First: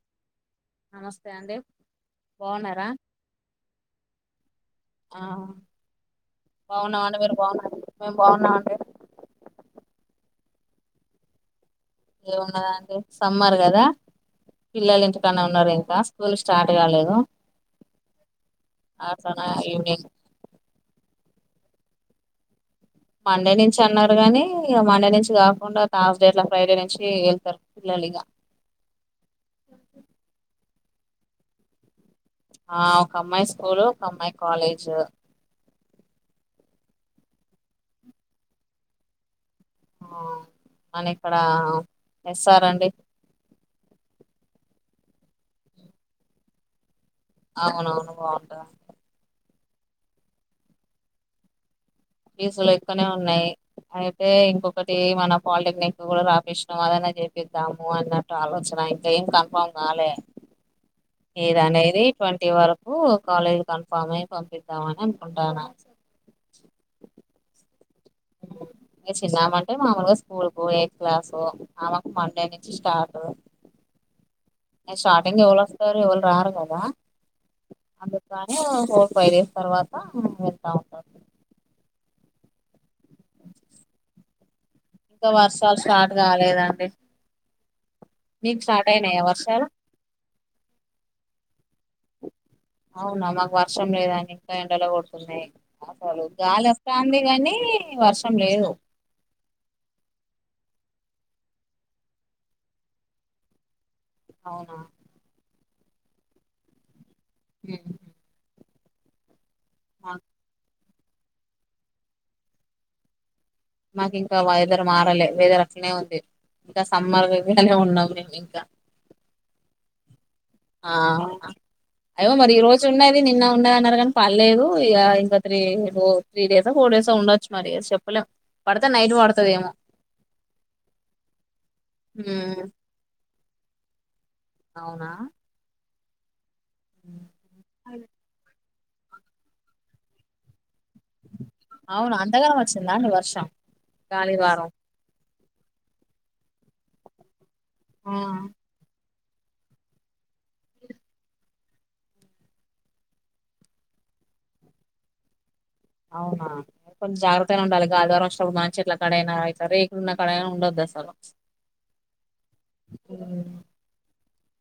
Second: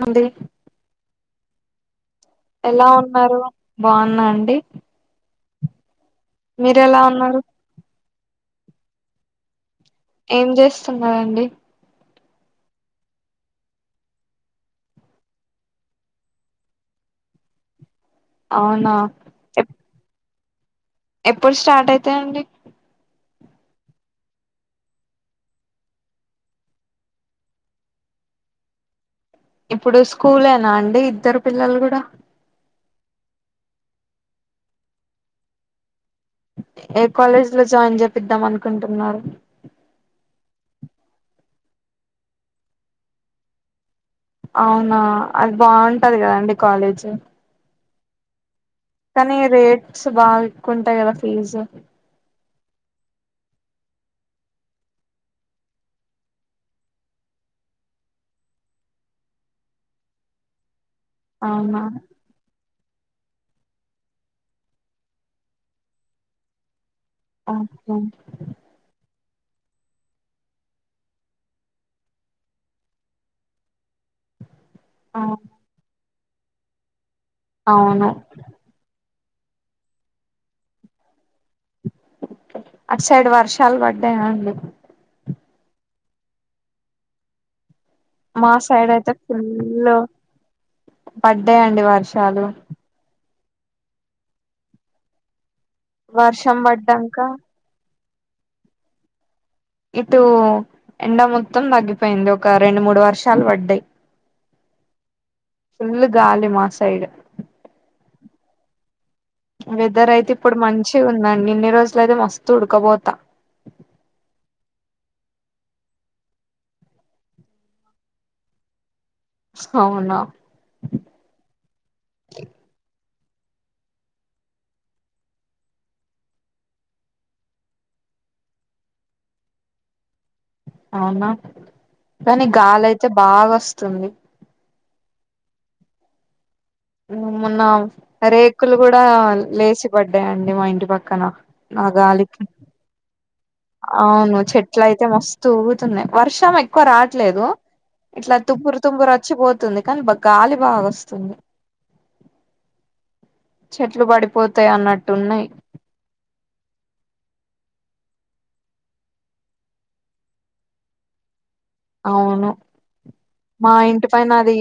మండి నమస్తే అండి బాగున్నారా ఎలా ఉన్నారు బాన్న అండి ఆ మీరు ఎలా బాగున్నామండి మీరు ఉన్నారు బాగున్నారా మేము బాగున్నామండి. ఏం చేస్తున్నారండి ఏమున్నదండి సమ్మర్ కదా పిల్లలు ఇంటికాన్నే ఉన్నరు ఇంకా స్కూల్లు స్టార్ట్ కాలేదు. అవునా అట్లనా ఎప్ ఏంటే ఎప్పుడు స్టార్ట్ అయితయండి, మండే నుంచి అన్నరు గనీ మండే నుంచి కాకుండా తాజ్ డే అట్లా ఫ్రైడే నుంచి వెళ్తరు పిల్లలు ఇగ ఇప్పుడు స్కూల్లనా అండి ఇద్దరు పిల్లలు కూడా ఆ ఒక అమ్మాయి స్కూల్ ఒక అమ్మాయి కాలేజ్ ఏ కాలేజ్ లో జాయిన్ చేపిద్దాం అనుకుంటున్నారు మన ఇక్కడ ఎస్ ఆర్ అండి అవునా అది బాగుంటది కదండి కాలేజ్ అవునవును బాగుంటది కానీ రేట్స్ బాగా ఎక్కువంటాయి కదా ఫీజు ఫీసులు ఎక్కువనే ఉన్నాయి అయితే ఇంకొకటి మన పాలిటెక్నిక్ కూడా రాపిసినం అదైనా చేపిద్దాము అన్నట్టు ఆలోచన అయితే ఏం కన్ఫామ్ కాలే ఏద అవునా అనేది ట్వంటీ వర్ కూ కాలేజ్ కన్ఫామ్ అయి పంపిద్దామని అనుకుంటాన ఆహా ఇంక చిన్నమ అంటే మామూలుగా స్కూల్ కు ఎయిత్ క్లాస్ మామకు మండే నుంచి స్టార్ట్ నె స్టార్టింగ్ ఎవళ వస్తారు ఎవరు రారు కదా అవును అందుకనె ఓహో ఫైవ్ డేస్ తర్వాత వెళ్తా ఉంటది. అటు సైడ్ వర్షాలు పడ్డాయా అండి ఇంక వర్షాలు స్టార్ట్ కాలేదండి మా మీకు స్టార్ట్ సైడ్ అయితే అయినాయా వర్షాలు ఫుల్లు పడ్డయండి వర్షాలు అవునా మాకు వర్షం లేదండి ఇంకా ఎండలు కొడుతున్నాయి అసలు వర్షం గాలి వస్తాంది పడ్డాక గానీ వర్షం సమ్ లేదు ఇటు ఎండ మొత్తం తగ్గిపోయింది ఒక రెండు, మూడు వర్షాలు పడ్డాయి. అవునా ఫుల్ గాలి మాసైడు ఉ వెదర్ అయితే ఇప్పుడు మంచి ఉందండి ఇన్ని రోజులు అయితే మస్తు ఉడకపోతా మాకు ఇంకా వేదరు మారలె వేద రకనే ఉంది ఇంకా సమ్మర్గానే ఉన్నామ్ మేము ఇంకా అవునా ఆవునా అయ్యో మరి ఈ రోజు ఉన్నాయి ది నిన్న ఉండదు అన్నారు గానీ పర్లేదు ఇగా ఇంకా త్రీ ఫోర్ త్రీ డేసో, ఫోర్ డేసో ఉండొచ్చు మరి చెప్పలేం పడతే నైట్ పడతద ఏమో అవునా కానీ గాలి అయితే బాగా వస్తుంది అవునా ఉమ్. మొన్న రేకులు కూడా లేచి పడ్డాయండి మా ఇంటి పక్కన ఆ అవున గాలికి అంతగాని వచ్చిందా అండి వర్షం అవును గాలివారం చెట్ల అయితే మస్తు ఊగుతున్నాయి. వర్షం ఎక్కువ రావట్లేదు. ఇట్లా తుప్పురు తుంపురు వచ్చిపోతుంది కానీ, గాలి బాగా వస్తుంది. చెట్లు పడిపోతాయి అన్నట్టున్నాయి అవునా కొంచెం జాగ్రత్తగానే ఉండాలి. గాలివాన వచ్చినపుడు మంచి చేట్లాక్కడయినా అయితే రేకులు ఉన్న కాడయినా ఉండోద్దు. సను అవును మా ఇంటి పైన అది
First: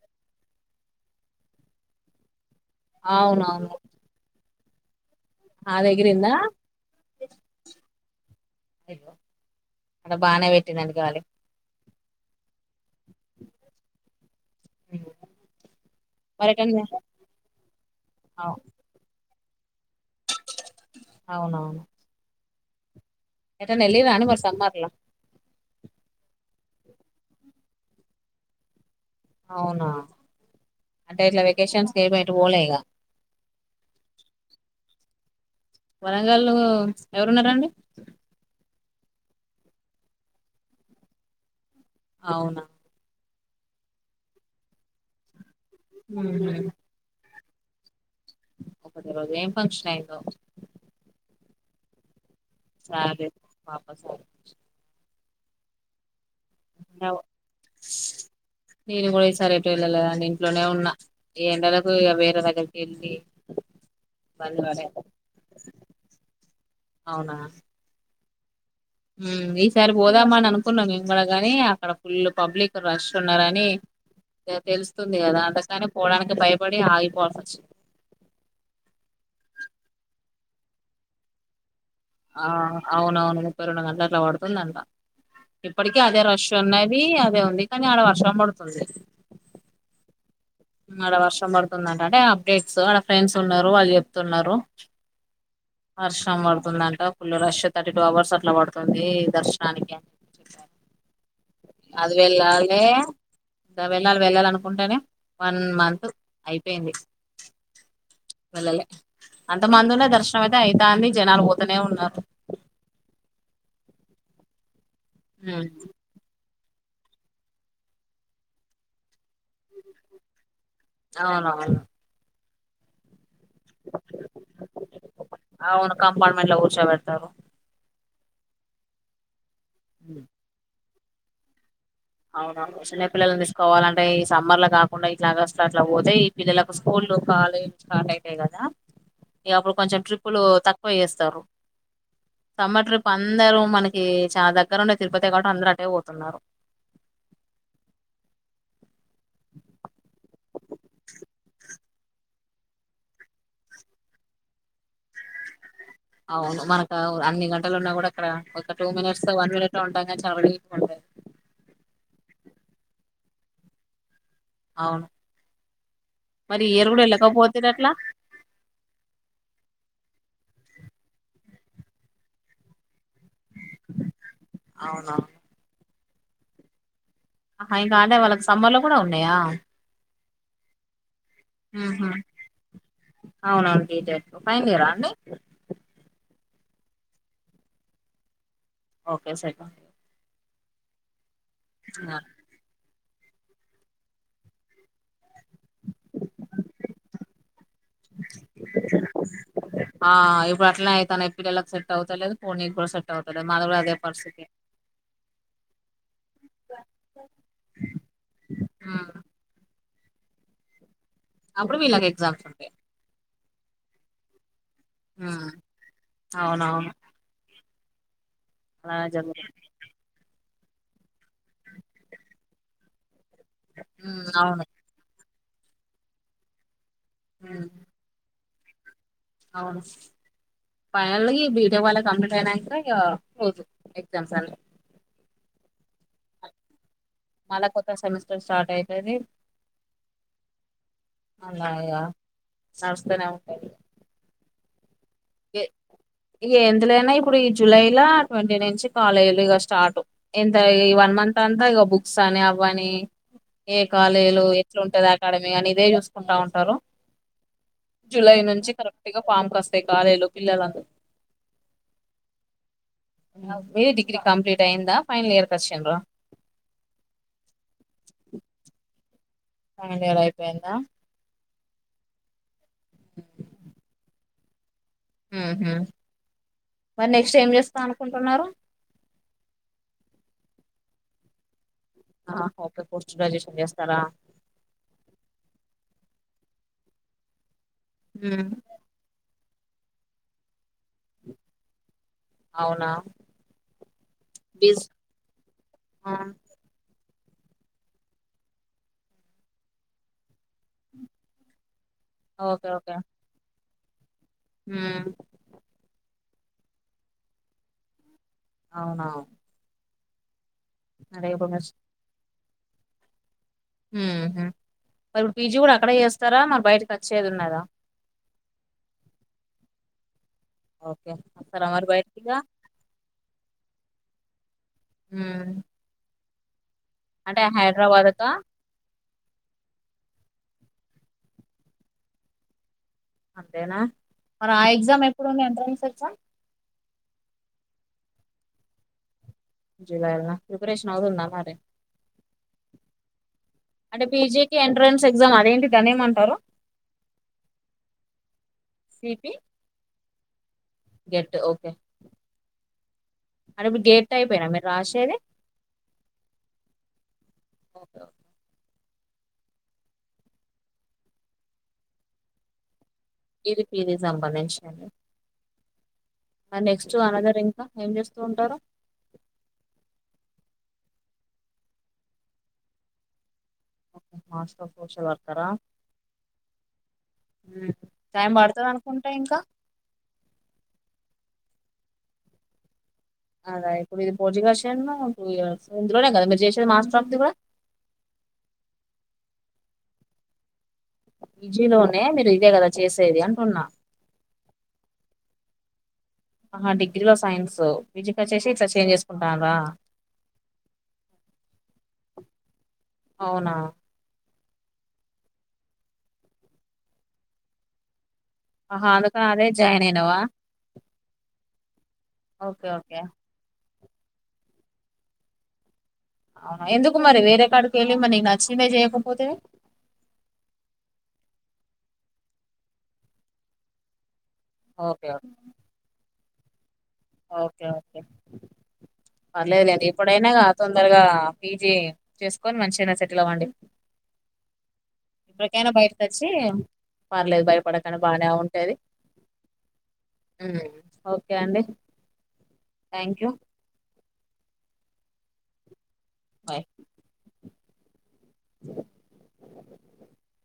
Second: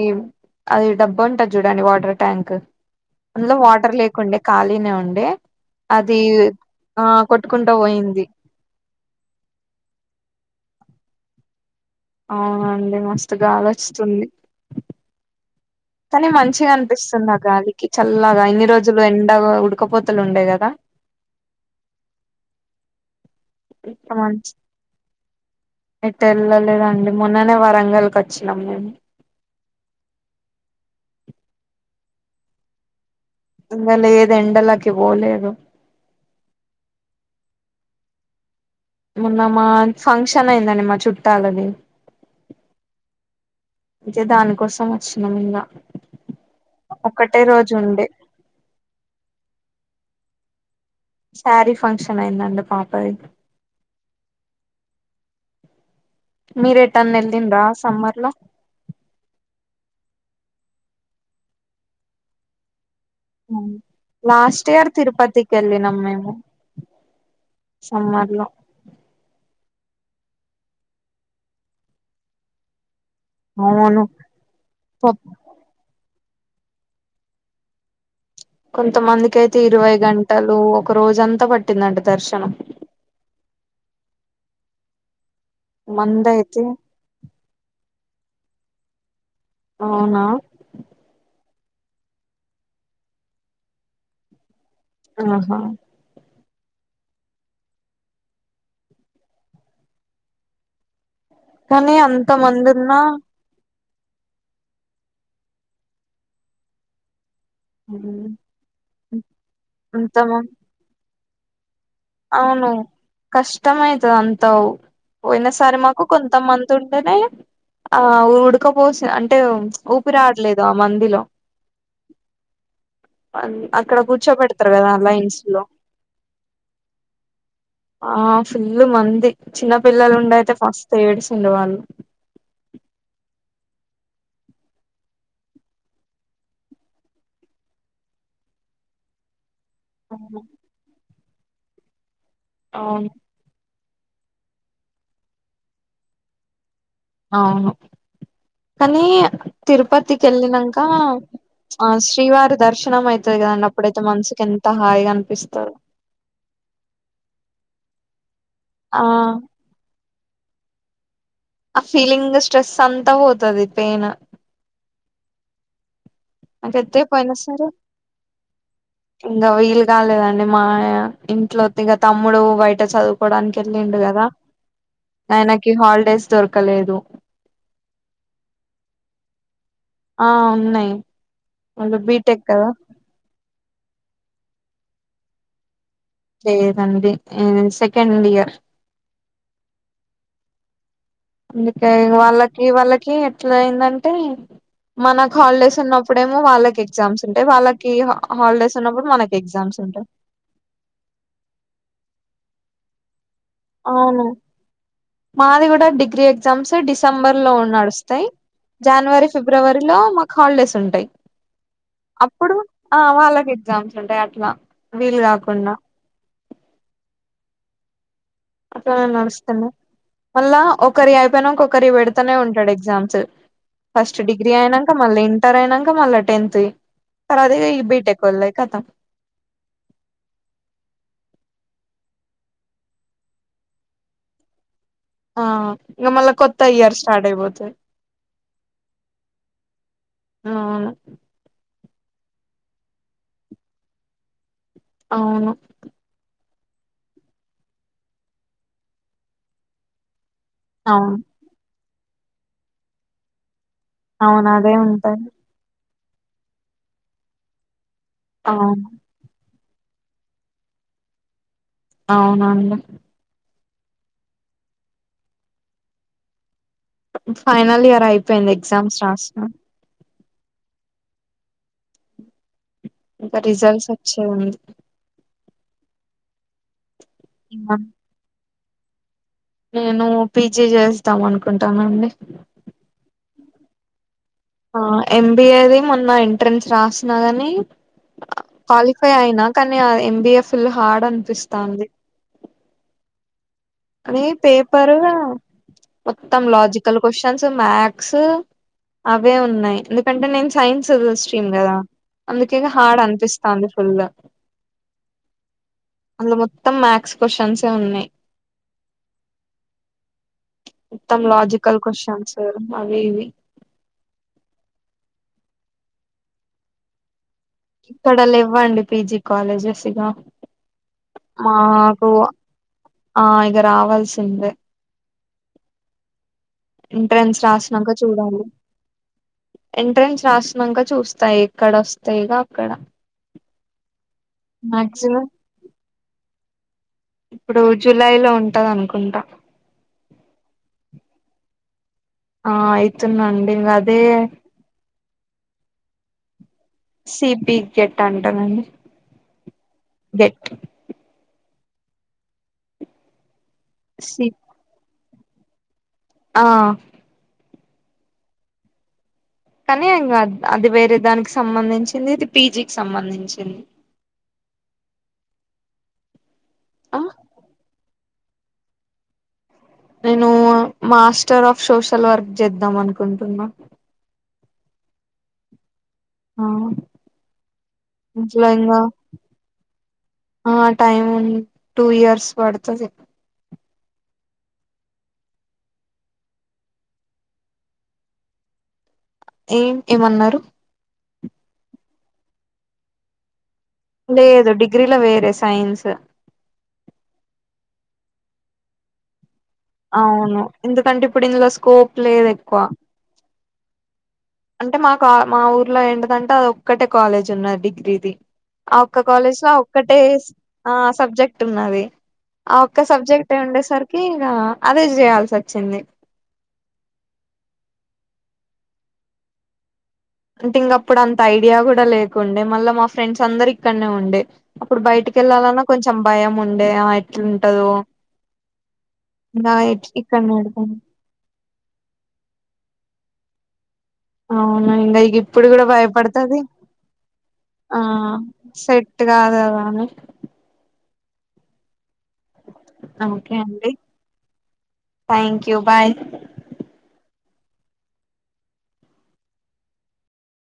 అది డబ్బు ఉంటది చూడండి వాటర్ ట్యాంక్ అందులో అవునవును వాటర్ లేకుండే ఖాళీనే ఉండే అది ఆ కొట్టుకుంటా పోయింది. హలో అక్కడ బానే పెట్టిందంట గాలి అవునండి మస్తుగాలోచ్చతుంది. ఉమ్. కానీ మరి మంచిగా ఎటన్నా అనిపిస్తుంది ఆ గాలికి చల్లగా అవు- ఇన్ని రోజులు ఎన్ డగో ఉడకపోతలు ఉండేయి కదా ఏటన్న ఏళ్ళివా నువ్ మరి సమ్మర్ లో ఎటేళ్ళలేదండి మొన్ననే వరంగల్కి వచ్చినాం మేము. అవునా అంటే ఇట్లా వెకేషన్స్కి ఏమొ ఎటు పోలేగా ఇగ అంద లేదండి ఎండలకి బోలేదు. వరంగల్లో ఎవరున్నారండి? మొన్న మాన్ ఫంక్షన్ అయిందండి మా చుట్టాలది. అవునా చే దానికోసం వచ్చినాము ఇంగా [inaudible] ఒకటే రోజు ఉండే ఒకటే రోజు ఏం ఫంక్షన్ అయిందో సారీ ఫంక్షన్ అయిందండి పాపది సారీ [inaudible] పాప మీరు [unintelligible] ఎటన్న వెళ్ళిండ్రా సమ్మర్ లో నేను కూడా ఈసారి ఎటు పిల్లలు ఇంట్లోనే ఉన్న ఈ ఎండలకు ఇగ వేరే దగ్గరికి వెళ్లి హ లాస్ట్ ఇయర్ తిరుపతికి వెళ్ళినం మేము అవునా ల హు ఈసారి పోదాము అని అనుకున్నాం మేము కూడా గాని అక్కడ ఫుల్ పబ్లిక్ రష్ ఉన్నారని అవును ఇగ తెలుస్తుంది కదా కచ్చితంగా పోవడానికి అంటే భయపడి ఆగిపోవాల్సి వచ్చింది కొంతమందికి అయితే ఇరవై గంటలు ఒక రోజ అంతా పట్ ఆ అవునవును ముపై రెండు గంటలు అట్లా పడుతుందంట ఇప్పటికీ అదే మంది రష్ అయితే ఉన్నది అదే ఉంది కానీ ఆడ వర్షం పడుతుంది అవునా ఆడ వర్షం పడుతుందంట అంటే అప్డేట్స్ ఆడ ఫ్రెండ్స్ ఉన్నారు వాళ్ళు చెప్తున్నారు ఆహా తుందంట full rush thirty two hours అట్లా పడుతుంది దర్శనానికి అని చెప్ప కానీ అది [inaudible] అంత మంది ఉన్నా ఇగ వెళ్ళాలి వెళ్ళాలి అనుకుంటేనే వన్ మంత్ అయిపోయింది వెళ్లలే అంతమందునే అంత మ దర్శనం అయితే అయితాంది జనాలు పోతూనే ఉన్నా అవును కష్టమైతది అంటావ్ పోయినసారి మాకు కొంతమంది తుంటనే ఆ ఉడకపోసి అంటే ఊపిరి ఆడలేదు దా మందిలో అవునవును అక్కడ కూర్చోబెడతారు కదా లైన్స్ లో టారు ఆ ఫుల్ మంది చిన్న పిల్లలు ఉండి అయితే మస్తు ఏడ్చిల్లు వాళ్ళు కావాలంటే ఈ సమ్మర్ల కాకుండా ఇట్లా ఆగస్టు అట్లా పోతే ఈ పిల్లలకు స్కూళ్లు కాలేజ్ స్టార్ట్ అయితాయి కదా ఇగ అప్పుడు కొంచెం ట్రిప్పులు తక్కువ చేస్తారు సమ్మర్ ట్రిప్పు అవును అందరూ మనకి చానా దగ్గర ఉండే తిరుపతి కాబట్టి అందరు అట్టే పోతున్నారు అవును కానీ తిరుపతికి వెళ్ళినంక ఆ శ్రీవారి దర్శనం అయితది కదండీ అప్పుడైతే మనసుకి ఎంత హాయిగా అనిపిస్తారు అవును మనక అన్ని గంటలున్నా కూడా అక్కడ ఒక టూ ఆ మినిట్స్ వన్ మినిట్ఉంటాం కానీ [inaudible] ఆ ఫీలింగ్ స్ట్రెస్ అంతా పోతది పెయిన్ అవును మరి ఎంత ఈ ఇయర్ కూడా ఒత్తేయ్ పోయినసారి వెళ్ళకపోతే ఎట్లా ఇంగ వీలు కాలేదు అండి మా ఇంట్లో తీగ తమ్ముడు బయట చదువు పోవడానికి వెళ్ళిండు కదా అవునవును ఆయనకి హాలిడేస్ దొరకలేదు ఆహా ఇంగా అంటే వాళ్ళకి సమ్మర్ లో కూడా ఉన్నాయా ఆ ఉన్నాయి వాళ్ళు ఉహు బీటెక్ కదా అవునవును బీటెక్ ఫైనల్ ఇయర్ అండి లేదండి సెకండ్ ఇయర్ ఓకే స అందుకే వాళ్ళకి వాళ్ళకి ఎట్లా అయిందంటే మన హాలిడేస్ ఉన్నప్పుడేమో వాళ్ళకి ఎగ్జామ్స్ ఉంటాయి వాళ్ళకి హాలిడేస్ ఉన్నప్పుడు మనకి ఎగ్జామ్స్ ఉంటాయి ఆ ఇప్పుడు అట్లానే అయితాన్నే పిల్లలకు సేట్ అవు ఫో నిక్ కూడా సెట్ అవదు అది కూడా అదే అవును పరిస్థితి మాది కూడా డిగ్రీ ఎగ్జామ్స్ డిసెంబర్ లో నడుస్తాయి ఉమ్ జనవరి ఫిబ్రవరి మే లో మాకు హాలిడేస్ ఉంటాయి అప్పుడు వీళ్ళకి ఎగ్జామ్స్ అప్పుడు ఉంటాయి వాళ్ళకి ఎగ్జామ్స్ ఉంటాయి అట్లా వీలు ఉమ్ కాకుండా అవునవును అట్లా నే అలానే జరుగుతుంది నడుస్తున్నాయి మళ్ళా ఒకరి అయిపోయినా ఒకరి వి పెడతానే ఉంటాడు ఎగ్జామ్స్ ఫస్ట్ ఉమ్ డిగ్రీ అవును అయినంక మళ్ళీ ఇంటర్ అయినంక మళ్ళా టెన్త్ తర్వాత ఉమ్ ఈ బీటెక్ వోలాయి కతం అవును ఫైనల్ గా ఈ బీటెక్ వాల కంప్లీట్ అయినంక ఇగ పోతే ఎక్సామ్స్ అన్ని ఆ ఇక మళ్ళా కొత్త ఇయర్స్ మళ కొత్త సెమిస్టర్ స్టార్ట్ అయితది అవును మల్ల ఇగ నడుస్తనే ఉంటది అవును ఏ ఇగ ఎందులోనా ఇప్పుడు ఈ జులై ట్వంటీ నుంచి కాలేజీలుగా స్టార్ట్ ఎంత ఈ వన్ అవును మంత్ అంతా ఇగ బుక్స్ అని అవ్వని ఏ కాలేజీలు అవును అదే ఎట్లా ఉంటది అకాడమీ అని ఇదే చూసుకుంటా ఉంటారు జులై నుంచి అవును కరెక్ట్ గా పామ్ కస్తాయి కాలేజలో పిల్లలందరూ అవునండి మీది డిగ్రీ కంప్లీట్ అయ్యిందా ఫైనల్ ఇయర్కి వచ్చిండ్రా ఫైనల్ ఇయర్ అయిపోయింది ఎగ్జామ్స్ రాస ఫైనల్ ఇయర్ అయిపోయిందా ఇంకా రిజల్ట్స్ వచ్చేది ఉంది ఉహు మరి నెక్స్ట్ ఏం ఈ చేస్తా మంత్ అనుకుంటున్నారు నేను పీజీ చేస్తాం అనుకుంటు ఓకే పోస్ట్ గ్రాజుయేషన్ చేస్తారా ఆ ఎంబిఏ ది మొన్న ఎంట్రెన్స్ రాసినా గాని మ్. క్వాలిఫై అయినా కానీ ఎంబిఎఫ్ ఫుల్ హార్డ్ అనిపిస్తంది అవునా అని బీస్ పేపర్ మొత్తం లాజికల్ క్వశ్చన్స్ మ్యాక్స్ అవే ఉన్నాయి ఎందుకంటే నేను సైన్స్ స్ట్రీమ్ కదా అందుకే హార్డ్ అనిపిస్తాంది ఫుల్ ఉ అందులో మొత్తం మాథ్స్ క్వశ్చన్స్ ఏ ఉన్నాయి అవున మొత్తం లాజికల్ క్వశ్చన్స్ అవి ఇవి ఉహు మరి ఇప్పుడు పీజీ కూడా అక్కడే చేస్తారా మరి బయటకి వచ్చేది ఉన్నద ఇక్కడ లేవ్వండి పీజీ కాలేజెస్ ఇగా ఓకే ఆ వస్తారా మరి మాకు బయటికిగా ఆ ఇగ రావాల్సిందే మ్ ఎంట్రెన్స్ రాసినాక చూడాలి ఎంట్రెన్స్ రాసినక చూస్తా ఎక్కడ వస్తె ఇగ అక్కడ అంతేనా మరి ఆ ఎగ్జామ్ మాక్సిమం ఎప్పుడుంది ఎంట్రన్స్ ఎగ్జామ్ ఇప్పుడు జూలై లో ఉంటది అనుకుంటా జులై ల్న ప్రిపరేషన్ అవుతుంద మారి ఆ అయితున్న అండి గదే అంటే పీజీకి ఎంట్రన్స్ ఎగ్జామ్ అదేంటి దాన్ని ఏమంటారు సిబి గెట్ అంటరండి పి గెట్ గెట్ ఓకే అంటే ఇప్పుడు గెట్ సి టైపెన మీర్ రాషేది ఆ ఓకేఓకే కానీ ఇంకా అద్ అది వేరే దానికి సంబంధించింది ఇది పీజి కి ఇది పీజీకి సంబంధించింద ఆ నెక్స్ట్ అనదర్ ఇంకా ఏం చేస్తూ ఉంటారు నేను మాస్టర్ ఆఫ్ సోషల్ వర్క్ చేద్దాం అనుకుంటున్నా ఓహో మాస్టర్ అఫ్ సోషల్ వర్కరా ఆ మ్ టైం ఇంట్లో ఇంగ పడుతదనుకుంట ఇంకా ఆ టైమ్ టూ ఇయర్స్ పడుతది అదా ఇప్పుడు ఇది పోజికషన్ ఇందులోనే కదా చేసే మాస్టర్ఫది కూడా ఏం ఏమన్నారు పిజి లోనే మీరు ఇదే కదా చేసేది అంటున్నా లేదు డిగ్రీలో వేరే సైన్స్ ఆహ డిగ్రీ లో సైన్స్ బీజికోచ్చేసి ఇట్ల చేంజ్ చేసుకున్ అవును ఎందుకంటే ఇప్పుడు ఇందులో స్కోప్ లేదు ఎక్కువ అవునా అంటే మా క్ ఆ మా ఊర్లో ఏంటిదంటే అది ఒక్కటే కాలేజ్ ఉన్నది డిగ్రీది ఆ ఆహా ఒక్క అందుకని కాలేజ్ అదే లో జాయిన్ ఒక్కటే అయినావా స్ ఆ సబ్జెక్ట్ ఉన్నది ఆ ఓకే ఒక్క ఓకే సబ్జెక్ట్ ఉండేసరికి ఇగ అదే జేయాల్సి వచ్చింది అవునా ఎందుకు మరి వేరే కాడికేళ్ళి మరిీ నీకు నచ్చిందే చేయకపోతివి అంటే ఇంగ అప్పుడు అంత ఐడియా కుడా లేకుండే మళ్ళా మా ఫ్రెండ్స్ అందరు ఇక్కనే ఉండే అప్పుడు ఓకే బయటికేళ్లాలన్నా కొంచెం భయం ఉండే ఆ ఓకే ఎట్లుంటదో ఓకే ఇంగా పర్లేదులేండి ఇప్పుడైనా ఇక్కడనే ఉండిపోయిన తొందరగా పీజీ చేసుకొని మంచి అయినా సెటిల్ అవ్వండి అవునా ఇంగా ఇగ ఇప్పుడు కూడా ఇప్పటికైనా బయటకు వచ్చి భయపడుతది పర్లేదు భయపడకండి బాగా ఉంటది కాదు కదా అని మ్ ఓకే అండి థ్యాంక్ యూ ఓకే అండి థ్యాంక్ యూ బాయ్ బాయ్